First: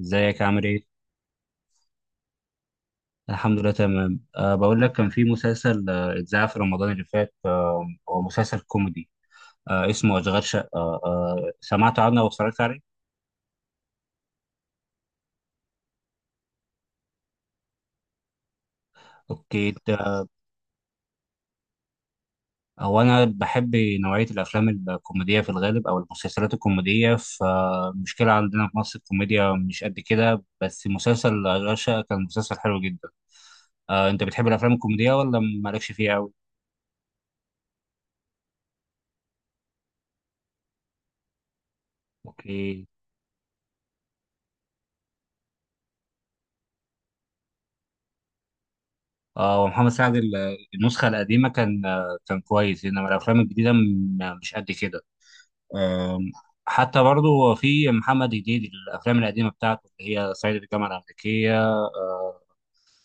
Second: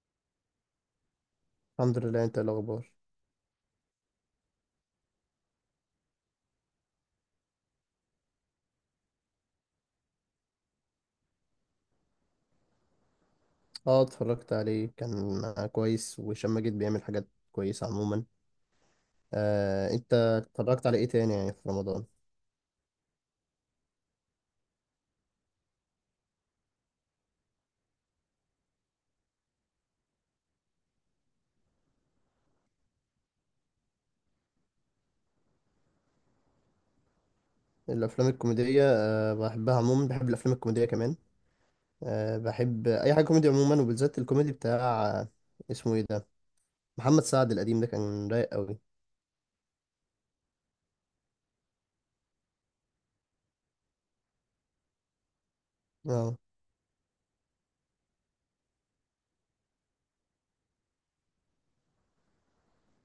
ازيك عامل ايه؟ الحمد لله. انت ايه الاخبار؟ الحمد لله تمام. بقول لك كان في مسلسل اتذاع في رمضان اللي فات، هو مسلسل كوميدي، اسمه أشغال شقة. أه آه، سمعت عنه أو اتفرجت عليه؟ اه، اتفرجت عليه. كان كويس، وهشام ماجد بيعمل حاجات كويسه عموما. اوكي. آه، انت اتفرجت على ايه تاني يعني في رمضان؟ هو أنا بحب نوعية الأفلام الكوميدية في الغالب أو المسلسلات الكوميدية، فالمشكلة عندنا في مصر الكوميديا مش قد كده، بس مسلسل أشغال شقة كان مسلسل حلو جدا. أنت بتحب الأفلام الكوميدية ولا مالكش فيها أوي؟ الافلام الكوميديه بحبها عموما. بحب الافلام الكوميديه كمان. اوكي. بحب اي حاجه كوميدي عموما، وبالذات الكوميدي بتاع اسمه ايه ده؟ محمد سعد القديم ده كان رايق قوي. اه، ومحمد سعد النسخة القديمة كان كان كويس، انما الافلام الجديدة مش قد كده. آم، اه. حتى برضو في محمد هنيدي الافلام القديمة بتاعته اللي هي صعيدي في الجامعة الأمريكية،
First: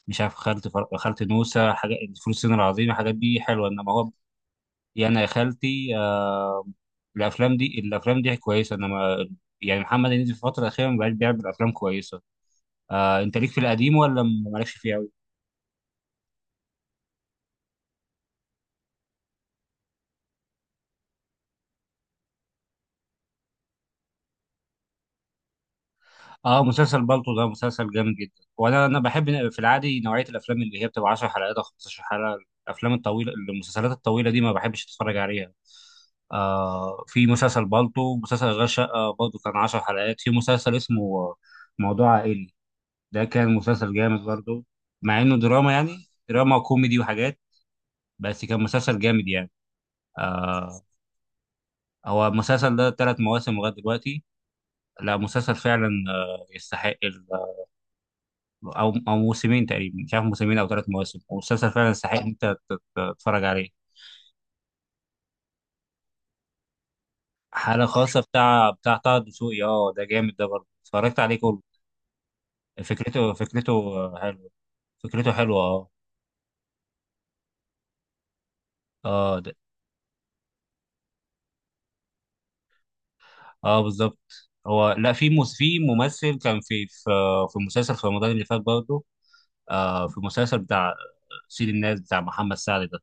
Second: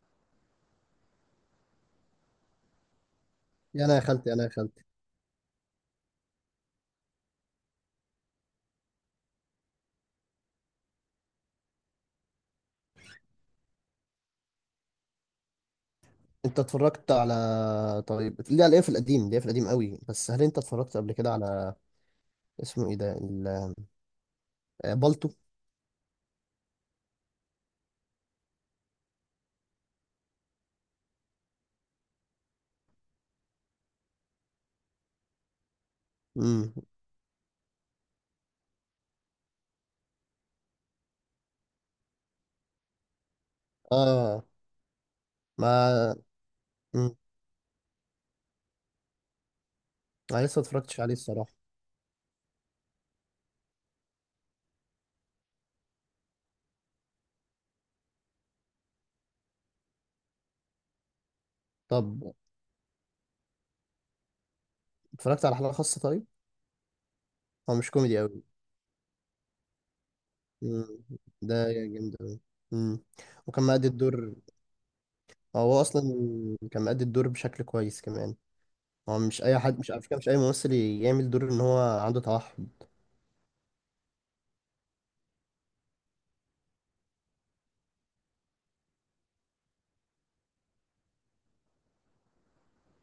مش عارف خالتي خالتي نوسة، حاجات فول الصين العظيم، الحاجات دي حلوة، يا انما انا يا هو خالتي، انا يا خالتي. يا انا يا خالتي. الافلام دي كويسة انما، يعني محمد هنيدي في الفترة الأخيرة ما بقاش بيعمل أفلام كويسة. أنت ليك في القديم ولا مالكش فيه أوي؟ انت اتفرجت على طيب ليه؟ على ايه في القديم؟ ليه في القديم قوي؟ بس هل انت اتفرجت قبل كده على اسمه ايه ده بالطو؟ اه، مسلسل بالطو ده مسلسل جامد جدا، وانا بحب في العادي نوعيه الافلام اللي هي بتبقى 10 حلقات او 15 حلقه. الافلام الطويله المسلسلات الطويله دي ما بحبش اتفرج عليها. امم. في مسلسل بالطو، مسلسل غير شقه برضه كان 10 حلقات، في مسلسل اسمه موضوع عائلي، ده كان مسلسل جامد اه. برضه، مع انه دراما، ما يعني دراما وكوميدي مم. وحاجات، بس كان مسلسل جامد يعني. انا لسه آه اتفرجتش عليه الصراحه. هو المسلسل ده ثلاث مواسم لغايه دلوقتي. لا، مسلسل فعلا يستحق. او موسمين تقريبا، مش عارف موسمين او ثلاث مواسم، والمسلسل فعلا طب يستحق ان انت تتفرج عليه. اتفرجت على حلقه خاصه طيب؟ هو حالة مش كوميدي خاصة قوي. بتاع طه دسوقي، اه ده جامد، ده برضه مم. اتفرجت عليه ده كله. جامد قوي. مم. فكرته وكان فكرته مأدي الدور. حلوه. فكرته حلوه، هو اه. اصلا كان مأدي الدور بشكل كويس كمان. هو اه، مش اي حد، مش على فكره، مش اي ممثل يعمل دور ان هو عنده توحد. اه بالظبط. هو لا، في في ممثل كان في مسلسل في رمضان اللي فات برضه، في مسلسل بتاع سيد الناس بتاع محمد سعد ده.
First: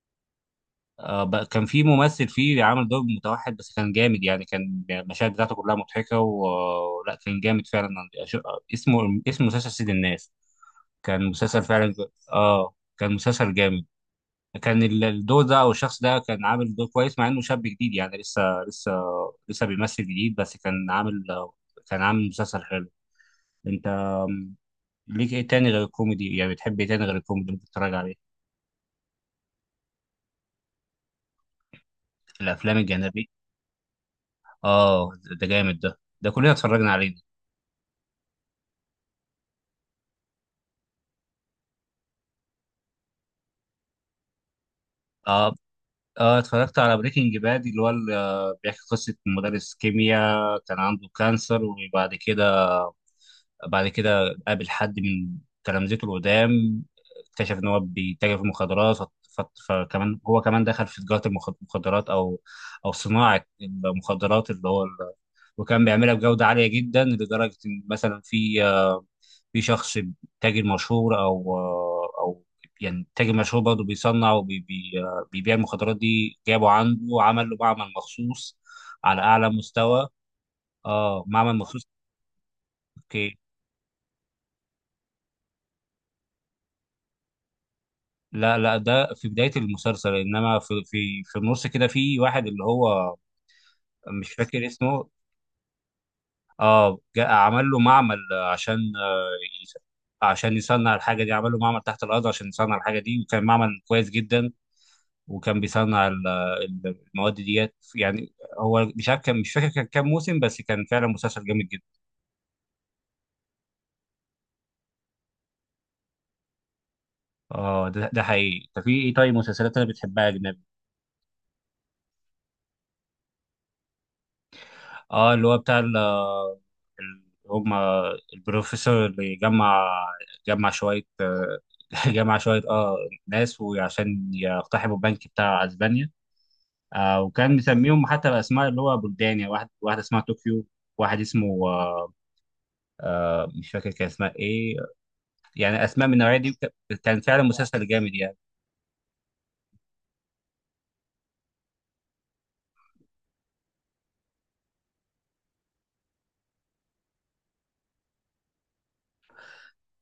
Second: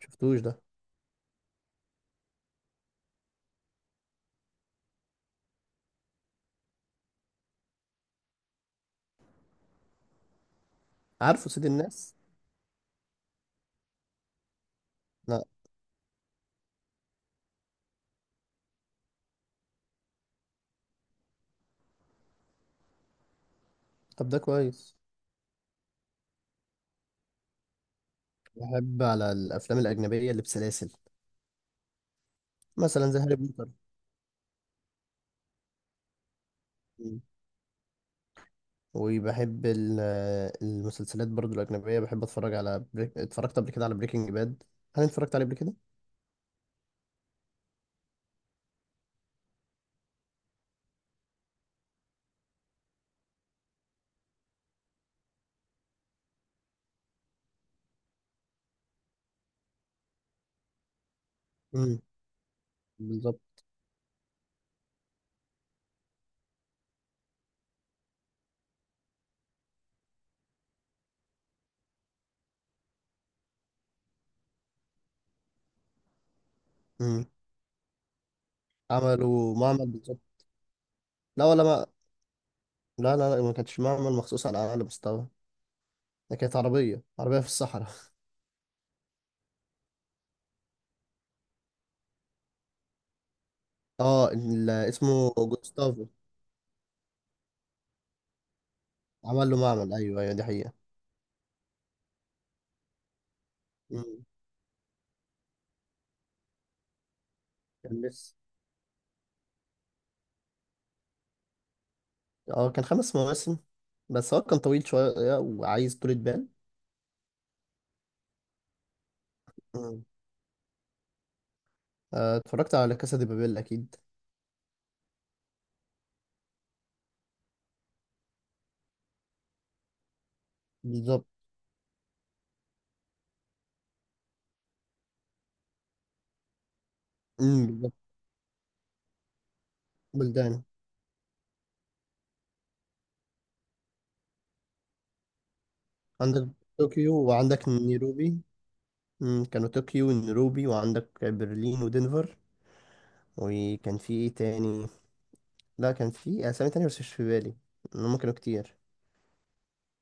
شفتوش ده؟ كان في ممثل فيه عامل دور متوحد، بس كان جامد يعني، كان المشاهد بتاعته كلها مضحكة، ولا كان جامد فعلا. أش- اسمه اسم مسلسل سيد الناس، كان عارفه مسلسل سيد فعلا. الناس. اه كان مسلسل جامد. كان الدور لا. ده او الشخص ده كان عامل دور كويس، مع انه شاب جديد، يعني لسه لسه لسه بيمثل جديد، بس كان عامل كان عامل مسلسل حلو. انت طب ده كويس. ليك ايه تاني غير الكوميدي؟ يعني بتحب ايه تاني غير الكوميدي ممكن تتفرج عليه؟ بحب على الافلام الاجنبيه اللي بسلاسل، الافلام مثلا زي الجانبية؟ هاري بوتر. اه ده جامد، ده كلنا اتفرجنا عليه. وبحب المسلسلات برضو الأجنبية. بحب أتفرج على اتفرجت قبل كده على بريكنج باد. هل أنت اتفرجت عليه اه، قبل كده؟ اه، اتفرجت على بريكنج باد، اللي هو بيحكي قصة مدرس كيمياء كان عنده كانسر، وبعد كده بعد كده قابل حد من تلامذته القدام، اكتشف ان هو بيتاجر في المخدرات، فكمان هو كمان دخل في تجارة امم. المخدرات، او صناعة بالظبط. المخدرات اللي هو وكان بيعملها بجودة عالية جدا، لدرجة ان مثلا في شخص، تاجر مشهور او او يعني تاجر مشهور برضه بيصنع وبيبيع المخدرات دي، جابه عنده امم. عمل له معمل مخصوص على اعلى عملوا معمل مستوى. بالظبط. اه لا، معمل ولا ما، مخصوص. لا، اوكي. لا، لا، ما كانتش معمل مخصوص على أعلى مستوى. ده كانت عربية عربية في الصحراء. لا لا، ده في بداية المسلسل، انما في النص كده في واحد اللي هو، اه، مش فاكر اسمه، اسمه جوستافو. اه، جاء عمل له معمل عشان عمل له يس- معمل. أيوه، أيوه، دي عشان حقيقة. يصنع الحاجة دي، عمل له معمل تحت الأرض عشان يصنع الحاجة دي، وكان معمل كويس امم. جدا، وكان بيصنع المواد ديت كان يعني. لسه. هو مش عارف، كان مش فاكر كان كام موسم، بس كان فعلا مسلسل جامد جدا. اه. كان خمس مواسم، بس هو كان طويل شوية وعايز طولة بال. اه ده، حقيقي. طب في ايه طيب مسلسلات انا امم. بتحبها يا اجنبي؟ اتفرجت على كاسا دي بابيل أكيد. اه، اللي هو بتاع هم البروفيسور اللي جمع شوية بالظبط. جمع شوية ناس وعشان يقتحموا البنك بتاع اسبانيا. وكان امم. بالظبط. مسميهم حتى بأسماء اللي هو بلدان، يعني واحد واحد اسمها بلدان. طوكيو، واحد اسمه مش فاكر كان اسمها ايه، يعني اسماء من النوعيه عندك دي طوكيو كان فعلا وعندك مسلسل جامد يعني. نيروبي. مم، كانوا طوكيو ونيروبي وعندك برلين ودنفر. وكان في ايه تاني؟ لا، كان في اسامي تانية بس مش في بالي. إن هما كانوا كتير.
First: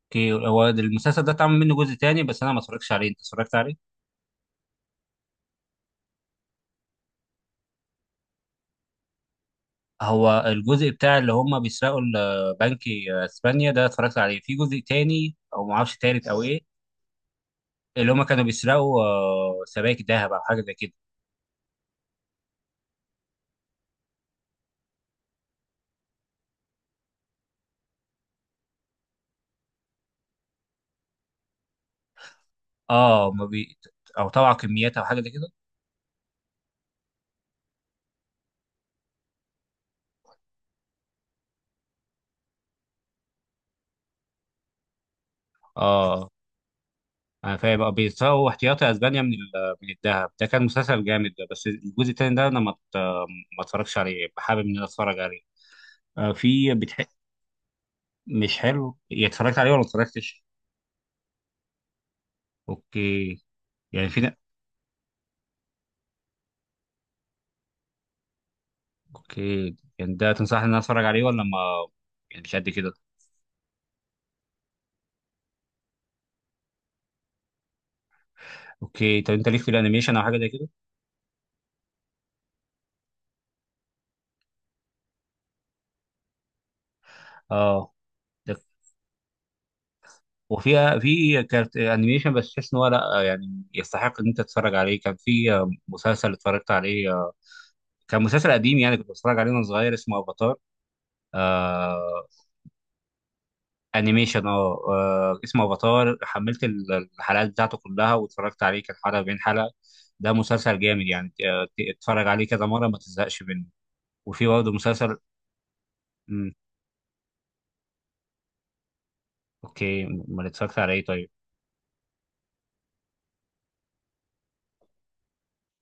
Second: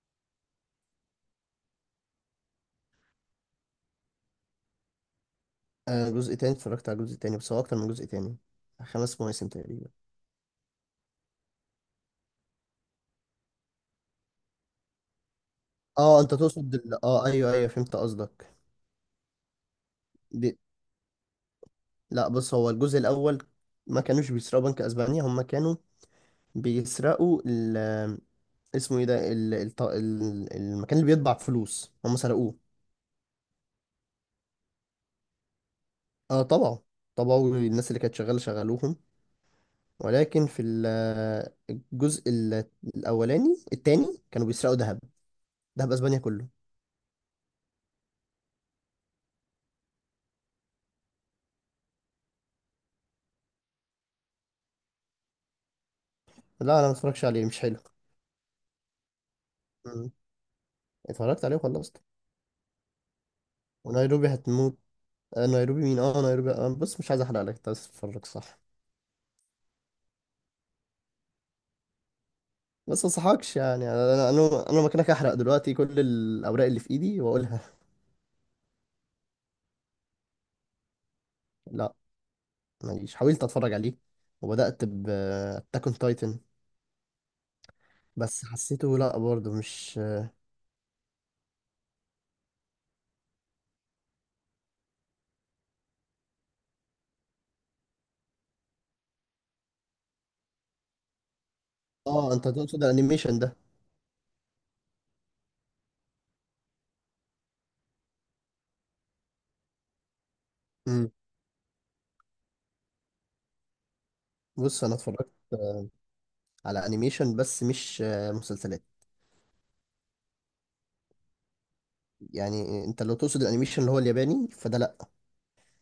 اوكي. هو المسلسل ده اتعمل منه جزء تاني، بس انا ما اتفرجتش عليه، انت اتفرجت عليه؟ آه، جزء تاني. اتفرجت على جزء تاني، بس هو اكتر من جزء تاني. خمس مواسم تقريبا. هو الجزء بتاع اللي هم بيسرقوا بنك اسبانيا ده، اتفرجت عليه في جزء تاني او ما اعرفش اه، تالت انت او ايه؟ تقصد اه، ايوه، ايوه، فهمت اللي هم كانوا قصدك. بيسرقوا سبائك ذهب او بي... حاجه زي كده. لا، بص هو الجزء الاول. ما كانوش بيسرقوا بنك اسبانيا، هما كانوا بيسرقوا اسمه ايه ده المكان اللي بيطبع فلوس هما سرقوه. اه ما بي... او طبعا كميات او حاجه زي كده. اه طبعا، طبعا الناس اللي كانت شغاله شغلوهم. ولكن في الجزء الاولاني التاني كانوا بيسرقوا ذهب. ذهب اسبانيا اه كله. انا فاهم بقى، بيسرقوا احتياطي اسبانيا من من الذهب. ده كان مسلسل جامد ده، بس الجزء التاني ده انا ما اتفرجش عليه، حابب ان انا اتفرج عليه. آه، في لا، انا ما بتح... اتفرجش عليه، مش حلو. مش حلو، يعني اتفرجت عليه ولا ما مم. اتفرجتش؟ اتفرجت عليه وخلصت. اوكي. يعني ونيروبي هتموت. آه، نيروبي مين؟ اه، نيروبي. آه، بص مش عايز احرق لك انت، بس اتفرج صح. اوكي، يعني ده تنصحني ان انا اتفرج عليه ولا ما، يعني مش قد كده؟ بس ما انصحكش، يعني انا مكانك احرق دلوقتي كل الاوراق اللي في ايدي واقولها. اوكي. طب انت ليك في الانيميشن او حاجه زي كده؟ لا، ماليش. حاولت اتفرج عليه، وبدات ب اون تايتن، اه بس ده، حسيته لا برضه مش. وفي كارت انيميشن بس تحس ان هو لا، يعني يستحق ان انت تتفرج عليه. كان في مسلسل اتفرجت عليه كان مسلسل قديم، يعني كنت بتفرج عليه وانا صغير، اسمه افاتار آه، اه، انت تقصد الانيميشن ده؟ انيميشن، اه، اسمه افاتار، حملت الحلقات بتاعته كلها واتفرجت عليه، كان حلقه بين حلقه، ده مسلسل جامد مم. يعني. اتفرج عليه كذا مره ما تزهقش منه. وفي برضه بص انا مسلسل. اتفرجت مم. على انيميشن، بس مش مسلسلات. اوكي ما اتفرجت على ايه طيب؟ يعني انت لو تقصد الانيميشن اللي هو الياباني فده لا،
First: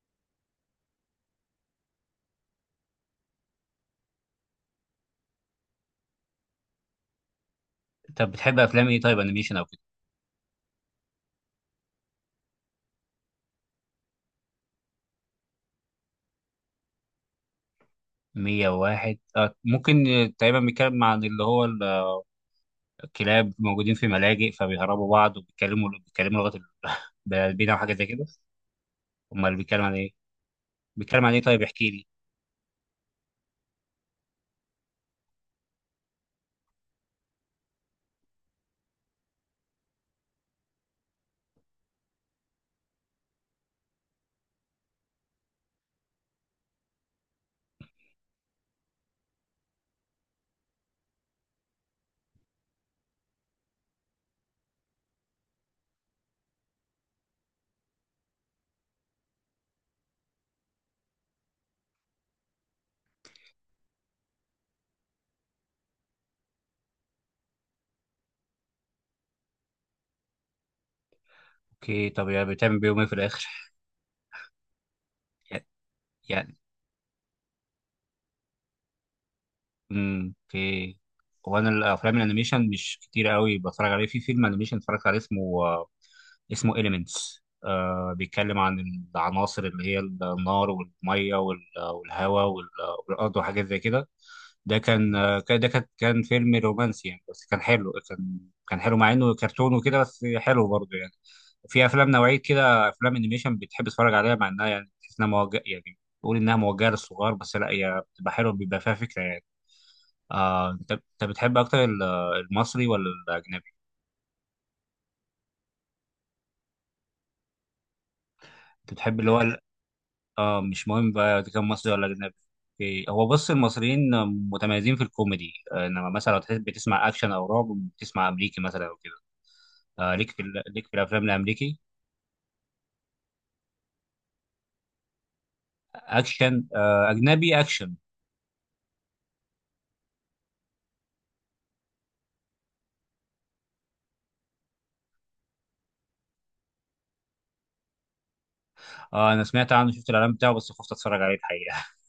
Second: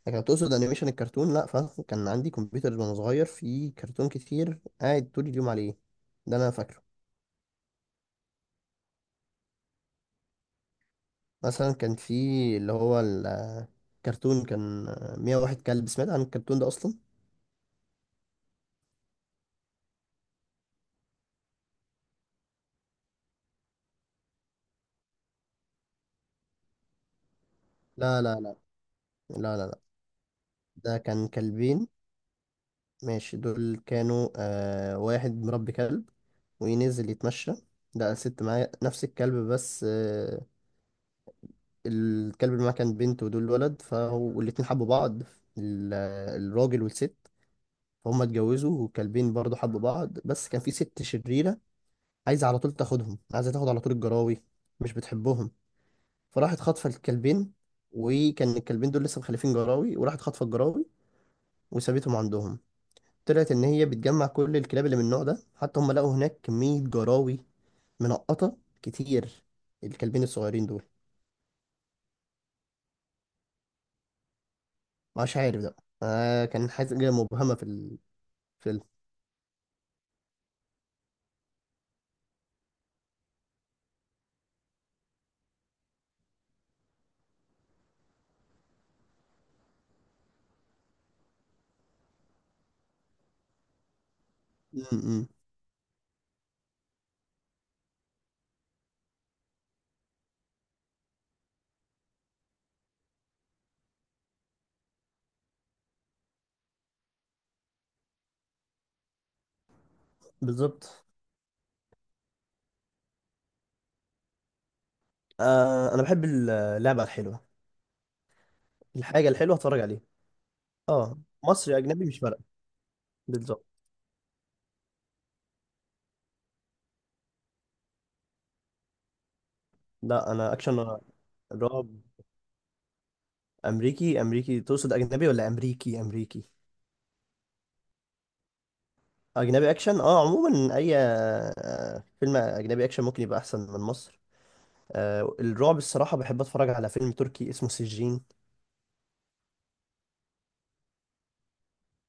لكن لو تقصد انيميشن الكرتون لا، فكان عندي كمبيوتر وانا صغير فيه كرتون كتير، قاعد طول اليوم عليه. ده انا فاكره. طب بتحب افلام ايه طيب، انيميشن او كده؟ مثلا كان في، اللي هو الكرتون، كان 101 كلب. سمعت عن الكرتون ده اصلا؟ 101؟ ممكن. تقريبا بيتكلم عن اللي هو الكلاب موجودين في ملاجئ، فبيهربوا بعض وبيتكلموا لغه البلدين او حاجه زي لا، كده. لا، لا، لا، امال لا، لا. بيتكلم عن ايه؟ ده بيتكلم كان عن ايه طيب، كلبين. احكي لي. ماشي، دول كانوا واحد مربي كلب وينزل يتمشى، لقى ست معاه نفس الكلب، بس الكلب اللي معاه كان بنت ودول ولد، فهو والاتنين حبوا بعض، الراجل والست. فهم اتجوزوا، والكلبين برضه حبوا بعض، بس كان في ست شريرة عايزة على طول تاخدهم، عايزة تاخد على طول الجراوي، مش بتحبهم. فراحت خاطفة الكلبين، وكان الكلبين دول لسه مخلفين جراوي، وراحت خاطفة الجراوي وسابتهم عندهم. طلعت ان هي بتجمع كل الكلاب اللي من النوع ده، حتى هم لقوا هناك كمية جراوي منقطة كتير، الكلبين الصغيرين دول. اوكي. طب يعني بتعمل بيهم ايه في الاخر؟ مش عارف ده، يعني كان حاجة مبهمة في الفيلم. اوكي. هو انا الافلام الانيميشن مش كتير قوي بتفرج عليه، في فيلم انيميشن اتفرجت عليه اسمه إليمنتس، بيتكلم عن العناصر، اللي هي النار والميه والهواء والارض وحاجات زي كده. ده م- كان م. ده كان فيلم رومانسي، يعني بس كان حلو، كان حلو، مع انه كرتون وكده، بس حلو برضه يعني. في افلام نوعيه كده، افلام انيميشن بتحب تتفرج عليها، مع انها يعني تحس انها موجهه، يعني تقول انها موجهه للصغار، بس لا، هي بتبقى حلوه، بيبقى فيها فكره يعني. انت بالظبط. انت بتحب اكتر المصري ولا الاجنبي؟ انا بحب اللعبة الحلوة، انت بتحب الحاجة اللي هو الحلوة اتفرج عليها. اه، مش مهم اه، بقى اذا كان مصري مصري اجنبي ولا مش اجنبي. فارقة. اوكي. هو بص بالظبط. المصريين متميزين في الكوميدي، انما مثلا لو تحب تسمع اكشن او رعب بتسمع امريكي مثلا او كده. ليك لا، في انا ليك في اكشن، الافلام الامريكي؟ رعب. امريكي امريكي تقصد، اجنبي ولا امريكي امريكي؟ اكشن، اجنبي اكشن. اجنبي اكشن. اه عموما اي فيلم اجنبي اكشن ممكن يبقى احسن من مصر. الرعب الصراحة بحب اتفرج على فيلم تركي اسمه سجين. انا سمعت عنه، شفت الاعلان بتاعه، بس خفت اتفرج عليه الحقيقه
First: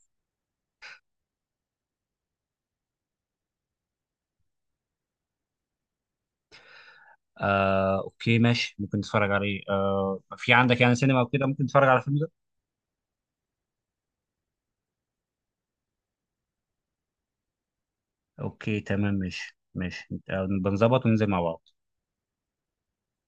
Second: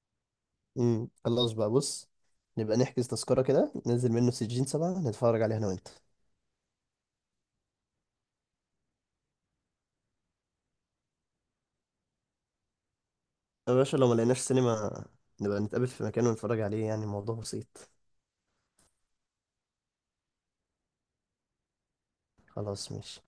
خلاص بقى، بص، نبقى نحجز تذكرة، كده ننزل منه سجين 7 نتفرج عليه انا وانت. اوكي ماشي، ممكن نتفرج عليه. في عندك يعني سينما وكده ممكن نتفرج على الفيلم ده؟ يا باشا، لو ما لقيناش سينما، نبقى نتقابل في مكان ونتفرج عليه، يعني الموضوع بسيط. اوكي تمام، ماشي ماشي، بنظبط وننزل مع بعض. خلاص ماشي.